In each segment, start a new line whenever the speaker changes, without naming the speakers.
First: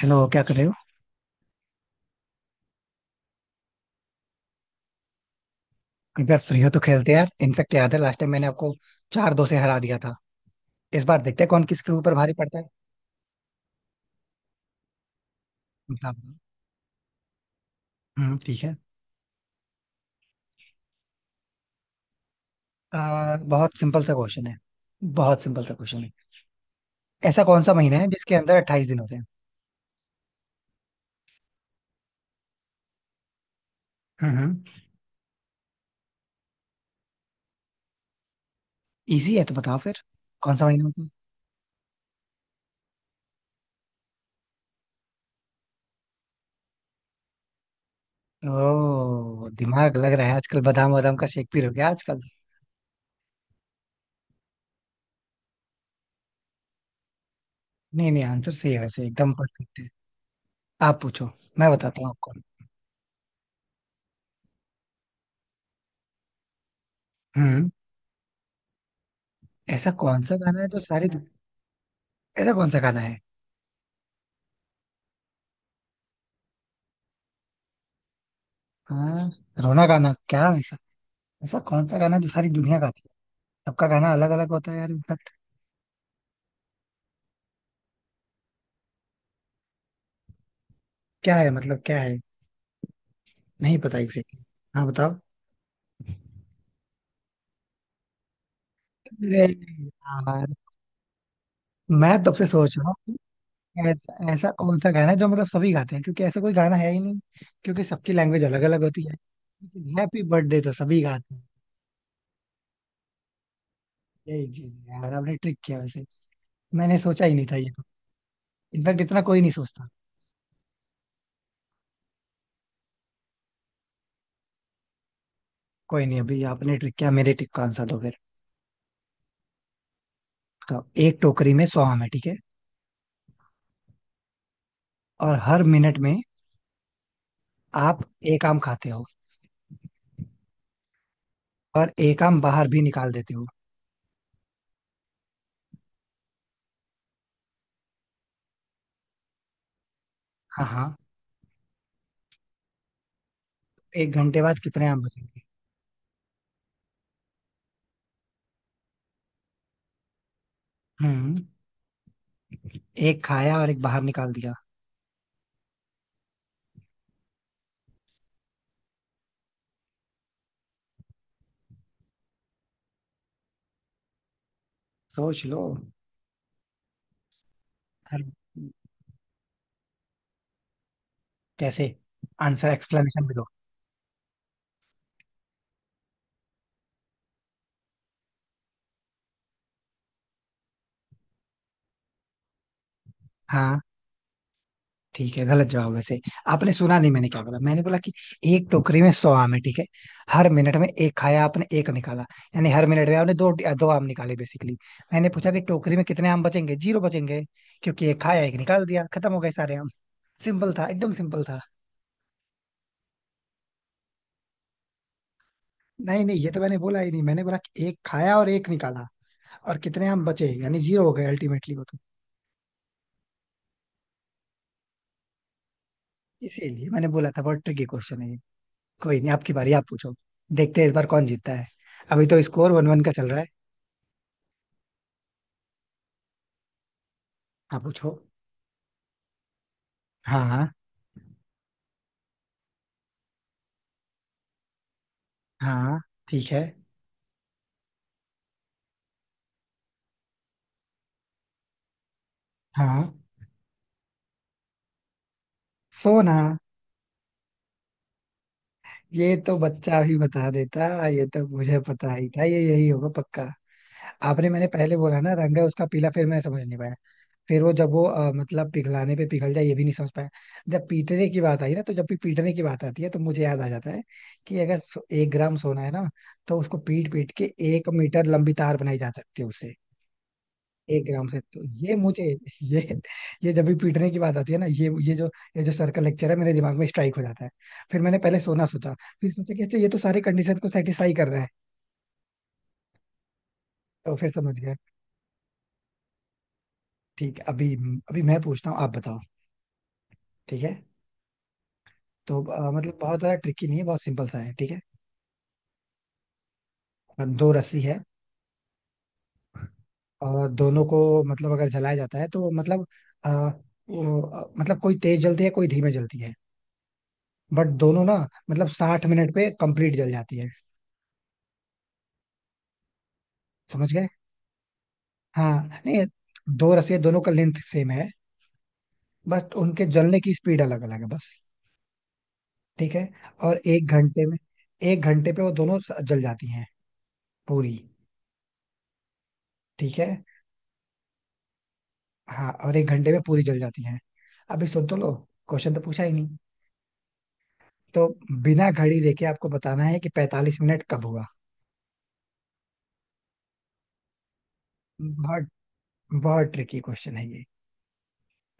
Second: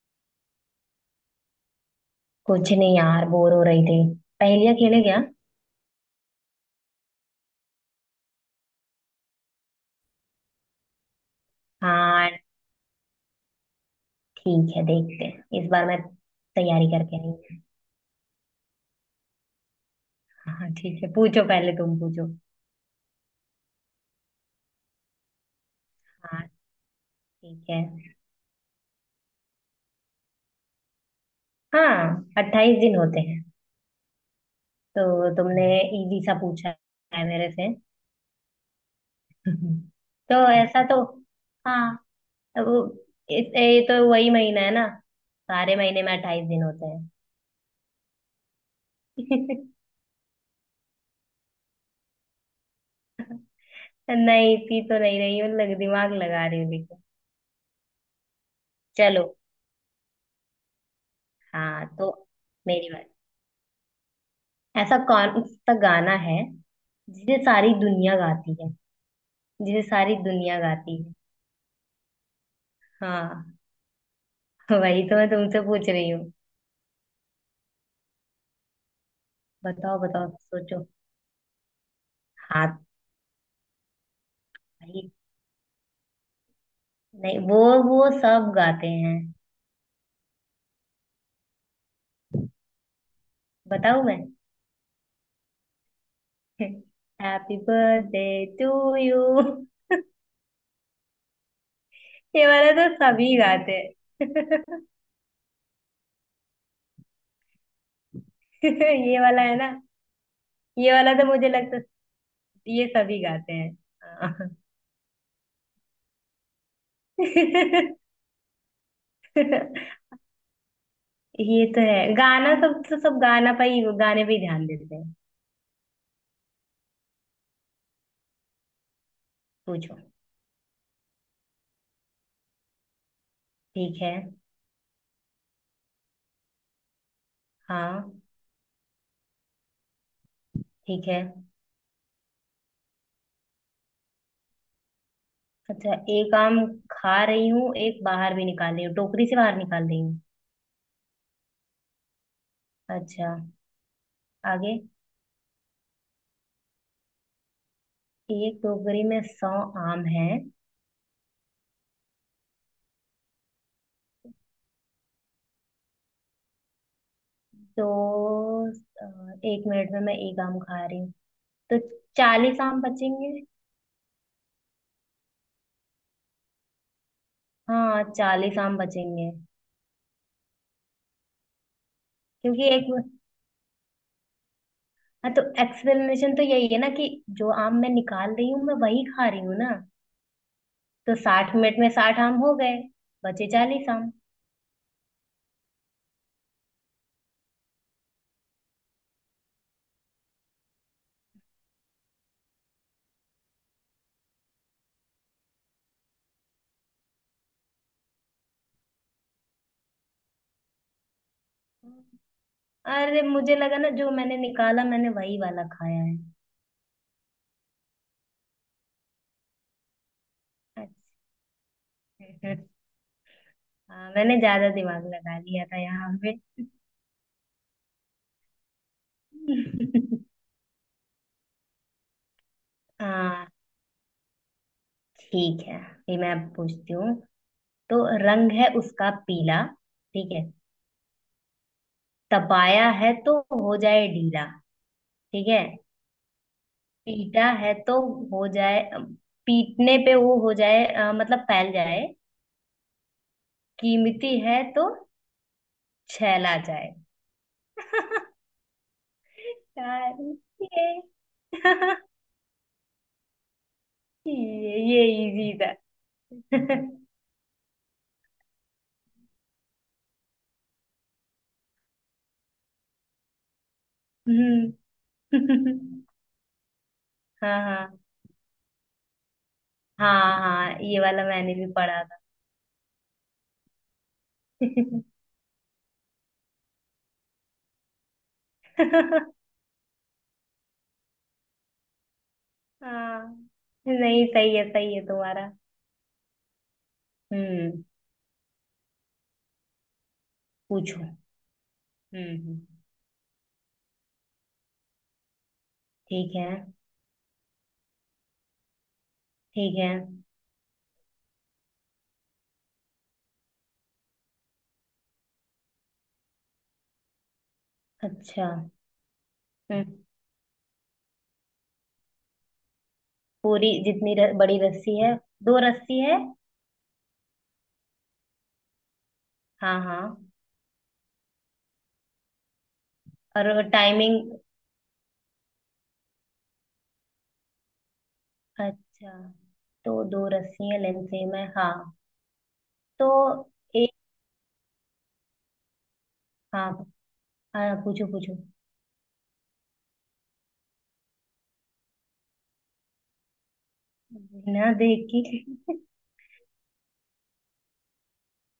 Hello, क्या कर रहे हो।
कुछ नहीं यार बोर हो रही थी। पहेलियां खेले क्या।
अगर फ्री हो तो खेलते हैं यार। इनफेक्ट याद है लास्ट टाइम मैंने आपको चार दो से हरा दिया था। इस बार देखते हैं कौन किसके ऊपर
हाँ,
भारी पड़ता है,
ठीक है, देखते हैं इस बार मैं
मुकाबला।
तैयारी करके नहीं।
हम्म, ठीक है।
हाँ ठीक है, पूछो, पहले तुम पूछो।
बहुत सिंपल सा क्वेश्चन है। बहुत सिंपल सा क्वेश्चन है।
हाँ
ऐसा कौन
ठीक
सा
है।
महीना है जिसके अंदर अट्ठाईस दिन होते हैं।
हाँ, अट्ठाईस दिन होते हैं।
हम्म।
तो तुमने इजी सा पूछा है मेरे से।
इजी है तो बताओ फिर,
तो
कौन सा
ऐसा
महीना
तो
होता है।
हाँ, तो वो ये तो वही महीना है ना, सारे महीने में अट्ठाईस दिन होते हैं।
ओ, दिमाग लग रहा है, आजकल बादाम वादाम का शेक पी रहे हो क्या आजकल।
नहीं, इतनी तो नहीं रही हूँ, लग दिमाग लगा रही हूँ देखो।
नहीं नहीं, आंसर सही है वैसे,
चलो।
एकदम परफेक्ट है। आप पूछो, मैं
हाँ
बताता हूँ
तो
आपको।
मेरी बात, ऐसा कौन सा गाना है जिसे
हम्म।
सारी दुनिया गाती है। जिसे
ऐसा
सारी
कौन सा
दुनिया
गाना है जो
गाती
सारी,
है।
ऐसा कौन सा गाना है।
हाँ, वही तो मैं तुमसे पूछ रही हूँ।
हाँ, रोना
बताओ
गाना
बताओ
क्या है ऐसा।
सोचो।
ऐसा कौन सा गाना है जो सारी
हाथ
दुनिया गाती है। सबका गाना अलग अलग होता है यार,
भाई,
इनफैक्ट
नहीं वो, वो सब गाते हैं।
क्या है, मतलब क्या है। नहीं पता
बताऊँ मैं?
एग्जैक्टली। हाँ बताओ।
Happy birthday to you.
अरे यार, मैं तब से
ये वाला
सोच रहा
तो
हूँ
सभी गाते
ऐसा ऐसा कौन
हैं।
सा गाना है जो मतलब सभी गाते हैं, क्योंकि ऐसा कोई गाना है ही नहीं। क्योंकि सबकी लैंग्वेज अलग अलग होती है,
ये वाला है ना,
लेकिन हैप्पी बर्थडे तो
ये
सभी
वाला तो
गाते हैं।
मुझे लगता है ये सभी गाते हैं।
यही
हाँ।
चीज है यार, आपने ट्रिक किया वैसे। मैंने सोचा ही नहीं था ये तो। इनफैक्ट इतना कोई नहीं सोचता।
ये तो है गाना, सब तो सब गाना पे ही गाने पे ही ध्यान देते हैं।
कोई नहीं, अभी आपने ट्रिक किया, मेरे ट्रिक का आंसर दो फिर।
पूछो।
तो एक टोकरी में 100 आम है, ठीक है।
ठीक है।
और हर मिनट में आप
हाँ
एक आम खाते हो,
ठीक है।
और एक आम बाहर भी निकाल देते हो।
अच्छा, एक आम खा रही हूँ, एक बाहर भी निकाल रही हूँ, टोकरी से बाहर निकाल रही हूँ।
हाँ हाँ।
अच्छा।
एक घंटे बाद
आगे,
कितने आम बचेंगे।
एक टोकरी में सौ आम हैं।
हम्म। एक खाया और एक बाहर निकाल दिया।
तो अ, एक मिनट में मैं एक आम खा रही हूँ तो चालीस आम बचेंगे।
सोच लो।
हाँ,
हर,
चालीस आम बचेंगे
कैसे,
क्योंकि
आंसर
एक,
एक्सप्लेनेशन भी दो।
हाँ तो एक्सप्लेनेशन तो यही है ना कि जो आम मैं निकाल रही हूँ मैं वही खा रही हूँ ना, तो साठ मिनट में साठ आम हो गए, बचे
हाँ,
चालीस आम।
ठीक है, गलत जवाब वैसे। आपने सुना नहीं मैंने क्या बोला। मैंने बोला कि एक टोकरी में 100 आम है, ठीक है। हर मिनट में एक खाया आपने, एक निकाला। यानी हर मिनट में आपने दो दो आम निकाले बेसिकली। मैंने पूछा कि टोकरी में कितने आम बचेंगे। 0 बचेंगे, क्योंकि एक खाया एक निकाल दिया, खत्म हो गए सारे आम। सिंपल था, एकदम सिंपल था।
अरे मुझे लगा ना जो मैंने निकाला मैंने वही वाला खाया है।
नहीं नहीं, ये तो मैंने बोला ही नहीं, मैंने बोला कि एक खाया और एक निकाला, और कितने हम बचे, यानी 0 हो गए अल्टीमेटली वो तो।
अच्छा। हाँ, मैंने ज्यादा दिमाग लगा लिया था यहाँ पे।
इसीलिए मैंने बोला था बहुत ट्रिकी क्वेश्चन है ये। कोई नहीं, आपकी बारी, आप पूछो। देखते हैं इस बार कौन जीतता है, अभी तो स्कोर वन वन का चल रहा है।
हाँ ठीक है, ये मैं अब पूछती हूँ।
आप
तो
पूछो।
रंग है उसका पीला, ठीक
हाँ
है।
हाँ।
तपाया है तो हो जाए ढीला, ठीक है।
हाँ। ठीक है।
पीटा है तो हो जाए, पीटने पे वो हो जाए मतलब फैल जाए।
हाँ।
कीमती है तो
सोना।
छैला जाए।
ये तो बच्चा भी
यार,
बता देता,
ये
ये तो मुझे पता ही था ये यही होगा पक्का। आपने, मैंने पहले
ये
बोला ना
इजी
रंग है
था।
उसका पीला, फिर मैं समझ नहीं पाया। फिर वो जब वो मतलब पिघलाने पे पिघल जाए, ये भी नहीं समझ पाया। जब पीटने की बात आई ना, तो जब भी पीटने की बात आती है तो मुझे याद आ जाता है कि अगर
हम्म।
एक ग्राम सोना है ना, तो उसको पीट पीट के एक
हाँ
मीटर लंबी तार बनाई जा सकती है उससे।
हाँ हाँ हाँ ये
एक
वाला
ग्राम से
मैंने
तो
भी
ये
पढ़ा था।
मुझे, ये ये जब भी पीटने की बात आती है ना, ये जो, ये जो सर्कल लेक्चर है मेरे दिमाग में स्ट्राइक हो जाता है। फिर मैंने पहले सोना सोचा, फिर सोचा कि अच्छा ये तो सारे कंडीशन को सेटिस्फाई कर रहा है,
हाँ,
तो
नहीं
फिर
सही
समझ
है,
गया।
सही है तुम्हारा।
ठीक है, अभी,
हम्म।
अभी मैं पूछता हूँ, आप बताओ, ठीक है।
पूछो। हम्म
तो
हम्म,
मतलब बहुत ज्यादा ट्रिकी नहीं है, बहुत सिंपल सा है, ठीक है।
ठीक है।
दो रस्सी है,
ठीक है।
और दोनों को मतलब अगर जलाया जाता है, तो मतलब आ, मतलब कोई तेज जलती है, कोई धीमे जलती है, बट दोनों ना
अच्छा।
मतलब 60 मिनट पे
हम्म,
कंप्लीट जल जाती है।
पूरी
समझ गए।
जितनी बड़ी रस्सी है।
हाँ,
दो रस्सी
नहीं,
है।
दो रस्सी है, दोनों का लेंथ सेम है, बट
हाँ
उनके जलने
हाँ।
की स्पीड अलग अलग है बस, ठीक है। और
और
एक घंटे
टाइमिंग।
में, एक घंटे पे वो दोनों जल जाती हैं, पूरी,
अच्छा,
ठीक
तो
है।
दो रस्सी है, लेंथ सेम है। हाँ
हाँ, और एक
तो
घंटे में पूरी जल जाती हैं। अभी सुन तो लो, क्वेश्चन तो पूछा ही नहीं।
हाँ, हाँ
तो
पूछो पूछो।
बिना घड़ी देखे आपको बताना है कि 45 मिनट कब हुआ।
बिना देख के।
बहुत बहुत ट्रिकी क्वेश्चन है ये,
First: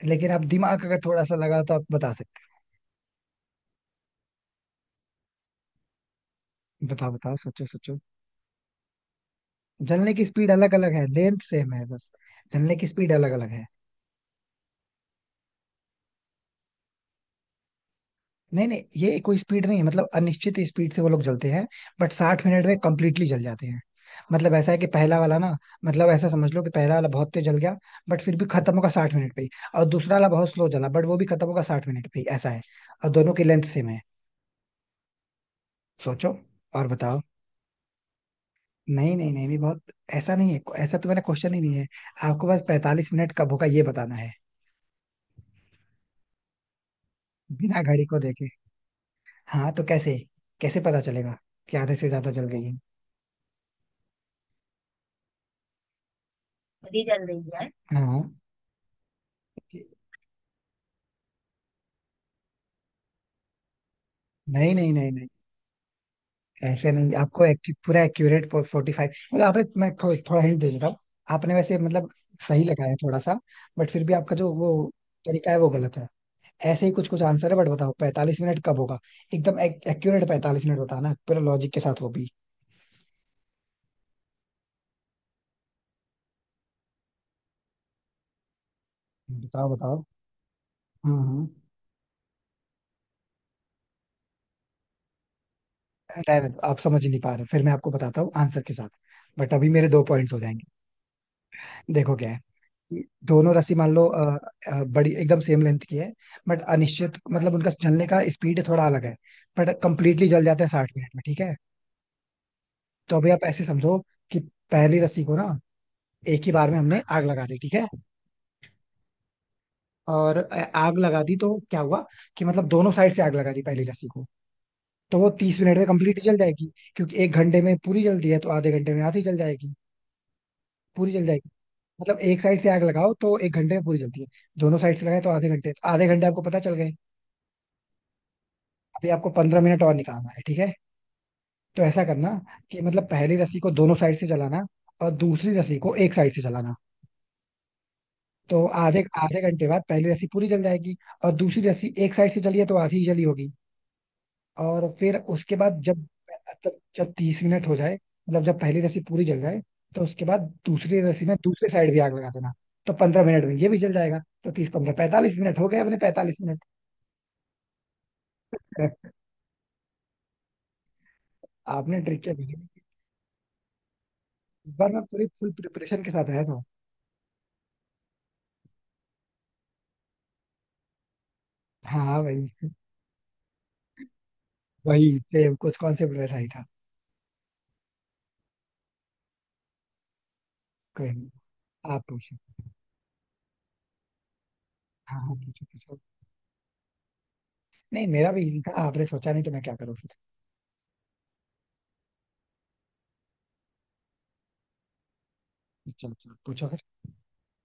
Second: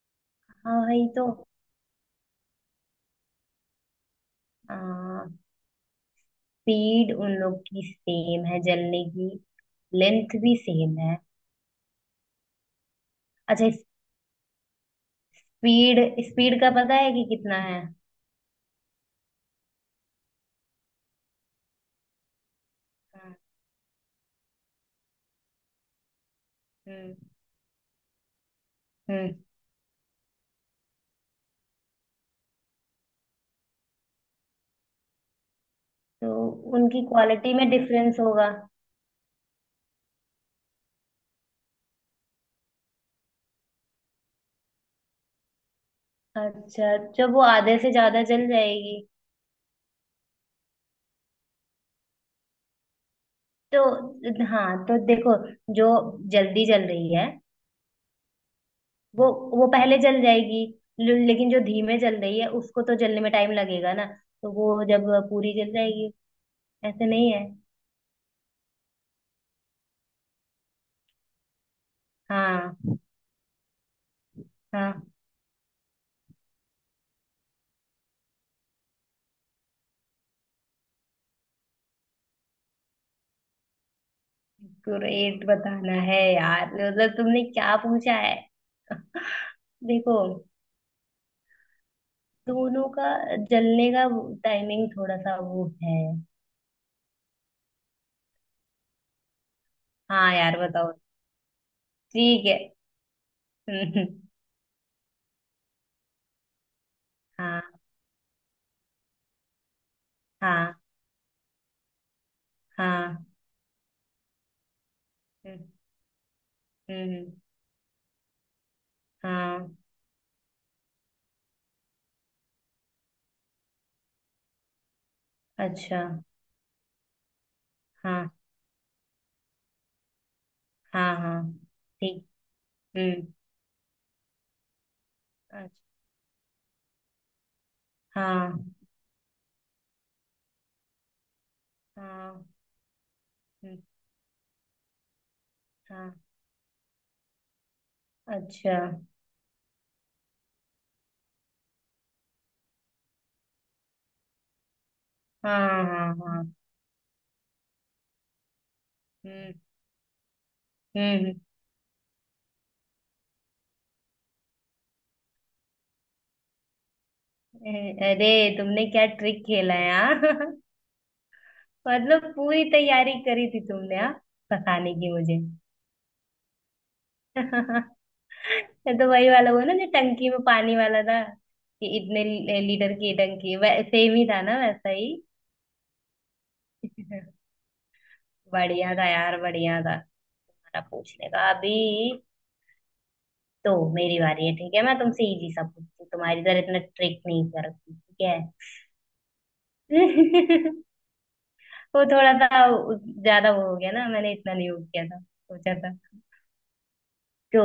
लेकिन आप
हाँ
दिमाग अगर
भाई
थोड़ा
तो
सा लगा तो आप बता सकते
आ,
हैं। बताओ
स्पीड उन
बताओ,
लोग
सोचो
की
सोचो,
सेम है जलने की।
जलने की
लेंथ
स्पीड
भी
अलग अलग
सेम
है,
है।
लेंथ सेम है बस, जलने की स्पीड अलग अलग है।
अच्छा। स्पीड स्पीड का पता है कि कितना है।
नहीं नहीं, ये कोई स्पीड नहीं है, मतलब अनिश्चित स्पीड से वो लोग जलते हैं, बट 60 मिनट में कंप्लीटली
हाँ।
जल जाते हैं। मतलब ऐसा है कि पहला वाला ना, मतलब ऐसा समझ लो कि पहला वाला
हम्म
बहुत तेज जल गया, बट फिर भी खत्म होगा 60 मिनट
हम्म।
पे ही। और दूसरा वाला बहुत स्लो जला, बट वो भी खत्म होगा 60 मिनट पे ही, ऐसा है। और दोनों की लेंथ सेम है। सोचो
तो
और
उनकी
बताओ।
क्वालिटी में डिफरेंस होगा।
नहीं नहीं नहीं नहीं, बहुत ऐसा नहीं है, ऐसा तो मैंने क्वेश्चन ही नहीं है। आपको बस 45 मिनट कब होगा ये बताना है,
अच्छा, जब वो आधे
बिना
से
घड़ी को
ज्यादा
देखे।
जल जाएगी।
हाँ, तो कैसे, कैसे पता चलेगा कि आधे से ज्यादा जल गई है।
तो हाँ तो देखो, जो जल्दी जल
खुद ही
रही
चल
है
रही है। हाँ,
वो वो पहले जल जाएगी। लेकिन जो धीमे जल रही है उसको तो जलने में टाइम लगेगा ना, तो
नहीं
वो
नहीं नहीं
जब
नहीं,
पूरी जल जाएगी।
ऐसे
ऐसे
नहीं,
नहीं
आपको
है।
पूरा एक्यूरेट 45, मतलब आपने, मैं थोड़ा हिंट दे देता हूँ। आपने वैसे मतलब सही लगाया
हाँ
थोड़ा सा, बट फिर भी आपका जो वो
हाँ।
तरीका है वो गलत है। ऐसे ही कुछ कुछ आंसर है, बट बताओ 45 मिनट कब होगा। एकदम एक्यूरेट 45 मिनट बताना, पूरा लॉजिक के साथ वो भी।
ग्रेट बताना है यार, मतलब तुमने क्या पूछा है?
बताओ बताओ।
देखो,
हम्म,
दोनों का जलने का टाइमिंग थोड़ा सा वो है।
रहने दो, आप समझ नहीं पा रहे, फिर मैं आपको बताता हूँ आंसर के साथ, बट अभी मेरे दो
हाँ
पॉइंट्स हो
यार
जाएंगे।
बताओ।
देखो क्या है,
ठीक है।
कि दोनों रस्सी मान लो
हम्म,
बड़ी एकदम सेम लेंथ की है, बट अनिश्चित, मतलब उनका
हाँ
जलने का स्पीड थोड़ा अलग है, बट कंप्लीटली जल जाते हैं
हाँ
60 मिनट में, ठीक है। तो
हाँ।
अभी आप ऐसे समझो कि पहली रस्सी को ना
हम्म,
एक ही बार में हमने आग
हम्म,
लगा दी, ठीक है।
हाँ।
और आग लगा दी तो क्या हुआ, कि मतलब दोनों साइड से आग लगा दी पहली लस्सी को, तो वो 30 मिनट में
अच्छा,
कंप्लीट जल जाएगी, क्योंकि एक घंटे में पूरी जलती
हाँ
है तो आधे घंटे में आधी जल जाएगी, पूरी
हाँ
जल
हाँ।
जाएगी। मतलब
ठीक।
एक साइड से आग लगाओ
हम्म।
तो एक घंटे में पूरी जलती है, दोनों साइड से लगाए तो आधे घंटे, आधे घंटे आपको पता चल गए।
हाँ।
अभी आपको 15 मिनट और निकालना है, ठीक है। तो ऐसा करना
हाँ।
कि मतलब पहली रस्सी को
हम्म,
दोनों साइड से जलाना, और दूसरी रस्सी को
हाँ।
एक साइड से जलाना। तो
अच्छा।
आधे आधे घंटे बाद पहली रस्सी पूरी जल जाएगी, और दूसरी रस्सी एक साइड से जली है तो आधी ही जली होगी। और फिर उसके बाद
हाँ
जब,
हाँ हाँ।
मतलब जब 30 मिनट हो जाए मतलब जब पहली रस्सी पूरी जल
हम्म।
जाए, तो उसके बाद दूसरी रस्सी
हम्म।
में दूसरे साइड भी आग लगा देना, तो 15 मिनट में ये भी जल जाएगा। तो 30 15 45 मिनट हो गए अपने, 45 मिनट।
अरे, तुमने क्या ट्रिक खेला है, हाँ?
आपने ट्रिक
मतलब
क्या दी है?
पूरी तैयारी करी थी तुमने, हाँ,
इस बार
फंसाने
मैं
की
पूरी
मुझे।
फुल प्रिपरेशन के साथ आया था।
ये तो वही वाला हुआ ना जो टंकी में पानी वाला था, कि
हाँ हाँ
इतने
भाई,
लीटर की टंकी सेम ही था ना, वैसा ही।
वही सेम कुछ कॉन्सेप्ट वैसा ही था।
बढ़िया था यार, बढ़िया था तुम्हारा
कोई
पूछने
नहीं,
का अभी।
आप पूछो।
तो मेरी बारी है, ठीक है, मैं
हाँ
तुमसे
हाँ,
इजी सा
पूछो पूछो।
पूछती हूँ, तुम्हारी तरह इतना ट्रिक नहीं करती,
नहीं,
ठीक
मेरा
है।
भी इजी था, आपने सोचा नहीं तो मैं क्या करूँ फिर।
वो थोड़ा सा ज्यादा वो हो गया ना, मैंने इतना नहीं वो किया था सोचा था।
अच्छा अच्छा, पूछो फिर।
तो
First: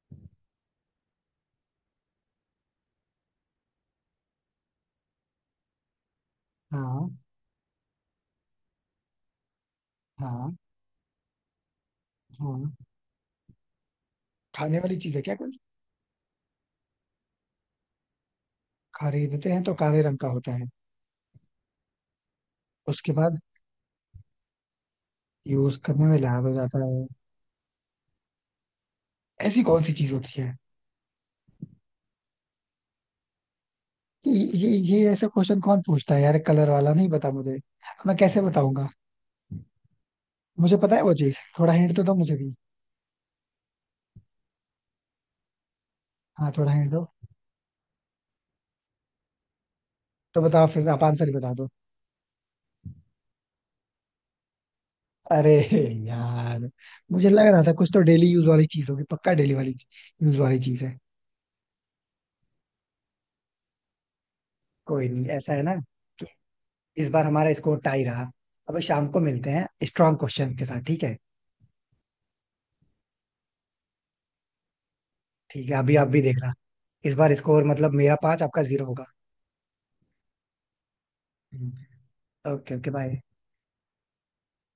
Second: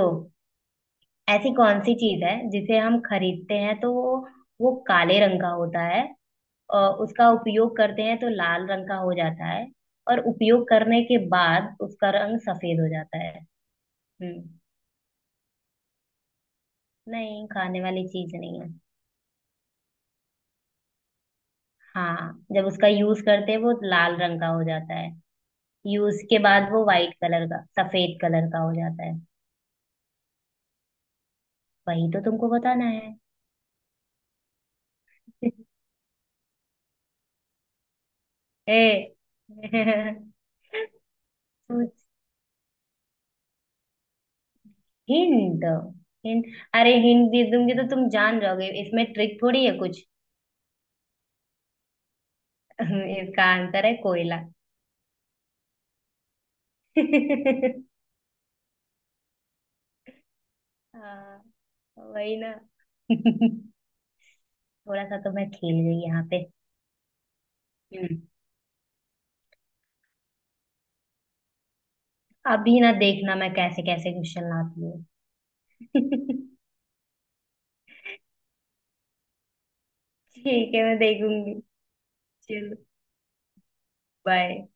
ऐसी कौन सी चीज है जिसे हम खरीदते हैं तो वो काले रंग का होता है, और
हाँ
उसका उपयोग करते हैं तो लाल रंग का हो जाता है, और
हाँ। हाँ।
उपयोग करने के बाद उसका रंग
हाँ।
सफेद हो जाता है। हम्म।
खाने वाली चीज है क्या कोई।
नहीं, खाने वाली चीज नहीं है।
खरीदते हैं तो काले रंग का होता है,
हाँ, जब उसका
उसके
यूज
बाद
करते हैं वो लाल रंग का हो जाता है।
यूज करने में
यूज के
लाल हो
बाद वो
जाता है।
वाइट कलर का, सफेद कलर का हो जाता है।
ऐसी कौन सी चीज होती है।
वही तो तुमको बताना है।
ये ये ऐसा क्वेश्चन कौन पूछता है यार, कलर वाला नहीं पता मुझे, मैं कैसे बताऊंगा।
ए
मुझे पता है वो चीज, थोड़ा हिंट तो दो मुझे भी।
Hint, hint.
हाँ, थोड़ा हिंट
अरे
दो।
हिंट दे दूंगी तो तुम जान जाओगे, इसमें ट्रिक थोड़ी है कुछ।
तो बताओ फिर, आप आंसर ही बता दो।
इसका आंसर है कोयला।
अरे यार, मुझे लग रहा था कुछ तो डेली यूज वाली चीज होगी पक्का, डेली वाली यूज वाली चीज है।
हाँ, वही ना। थोड़ा
कोई
सा
नहीं,
तो मैं
ऐसा है ना
खेल गई यहाँ
कि
पे।
इस बार हमारा स्कोर टाई
हम्म,
रहा। अब शाम को मिलते हैं स्ट्रांग क्वेश्चन के साथ, ठीक है।
अभी ना देखना मैं कैसे कैसे क्वेश्चन लाती
ठीक है, अभी आप भी
हूँ।
देखना, इस बार स्कोर मतलब मेरा 5 आपका 0 होगा।
ठीक है, मैं देखूंगी।
हम्म। ओके
चलो।
Okay, bye.
बाय।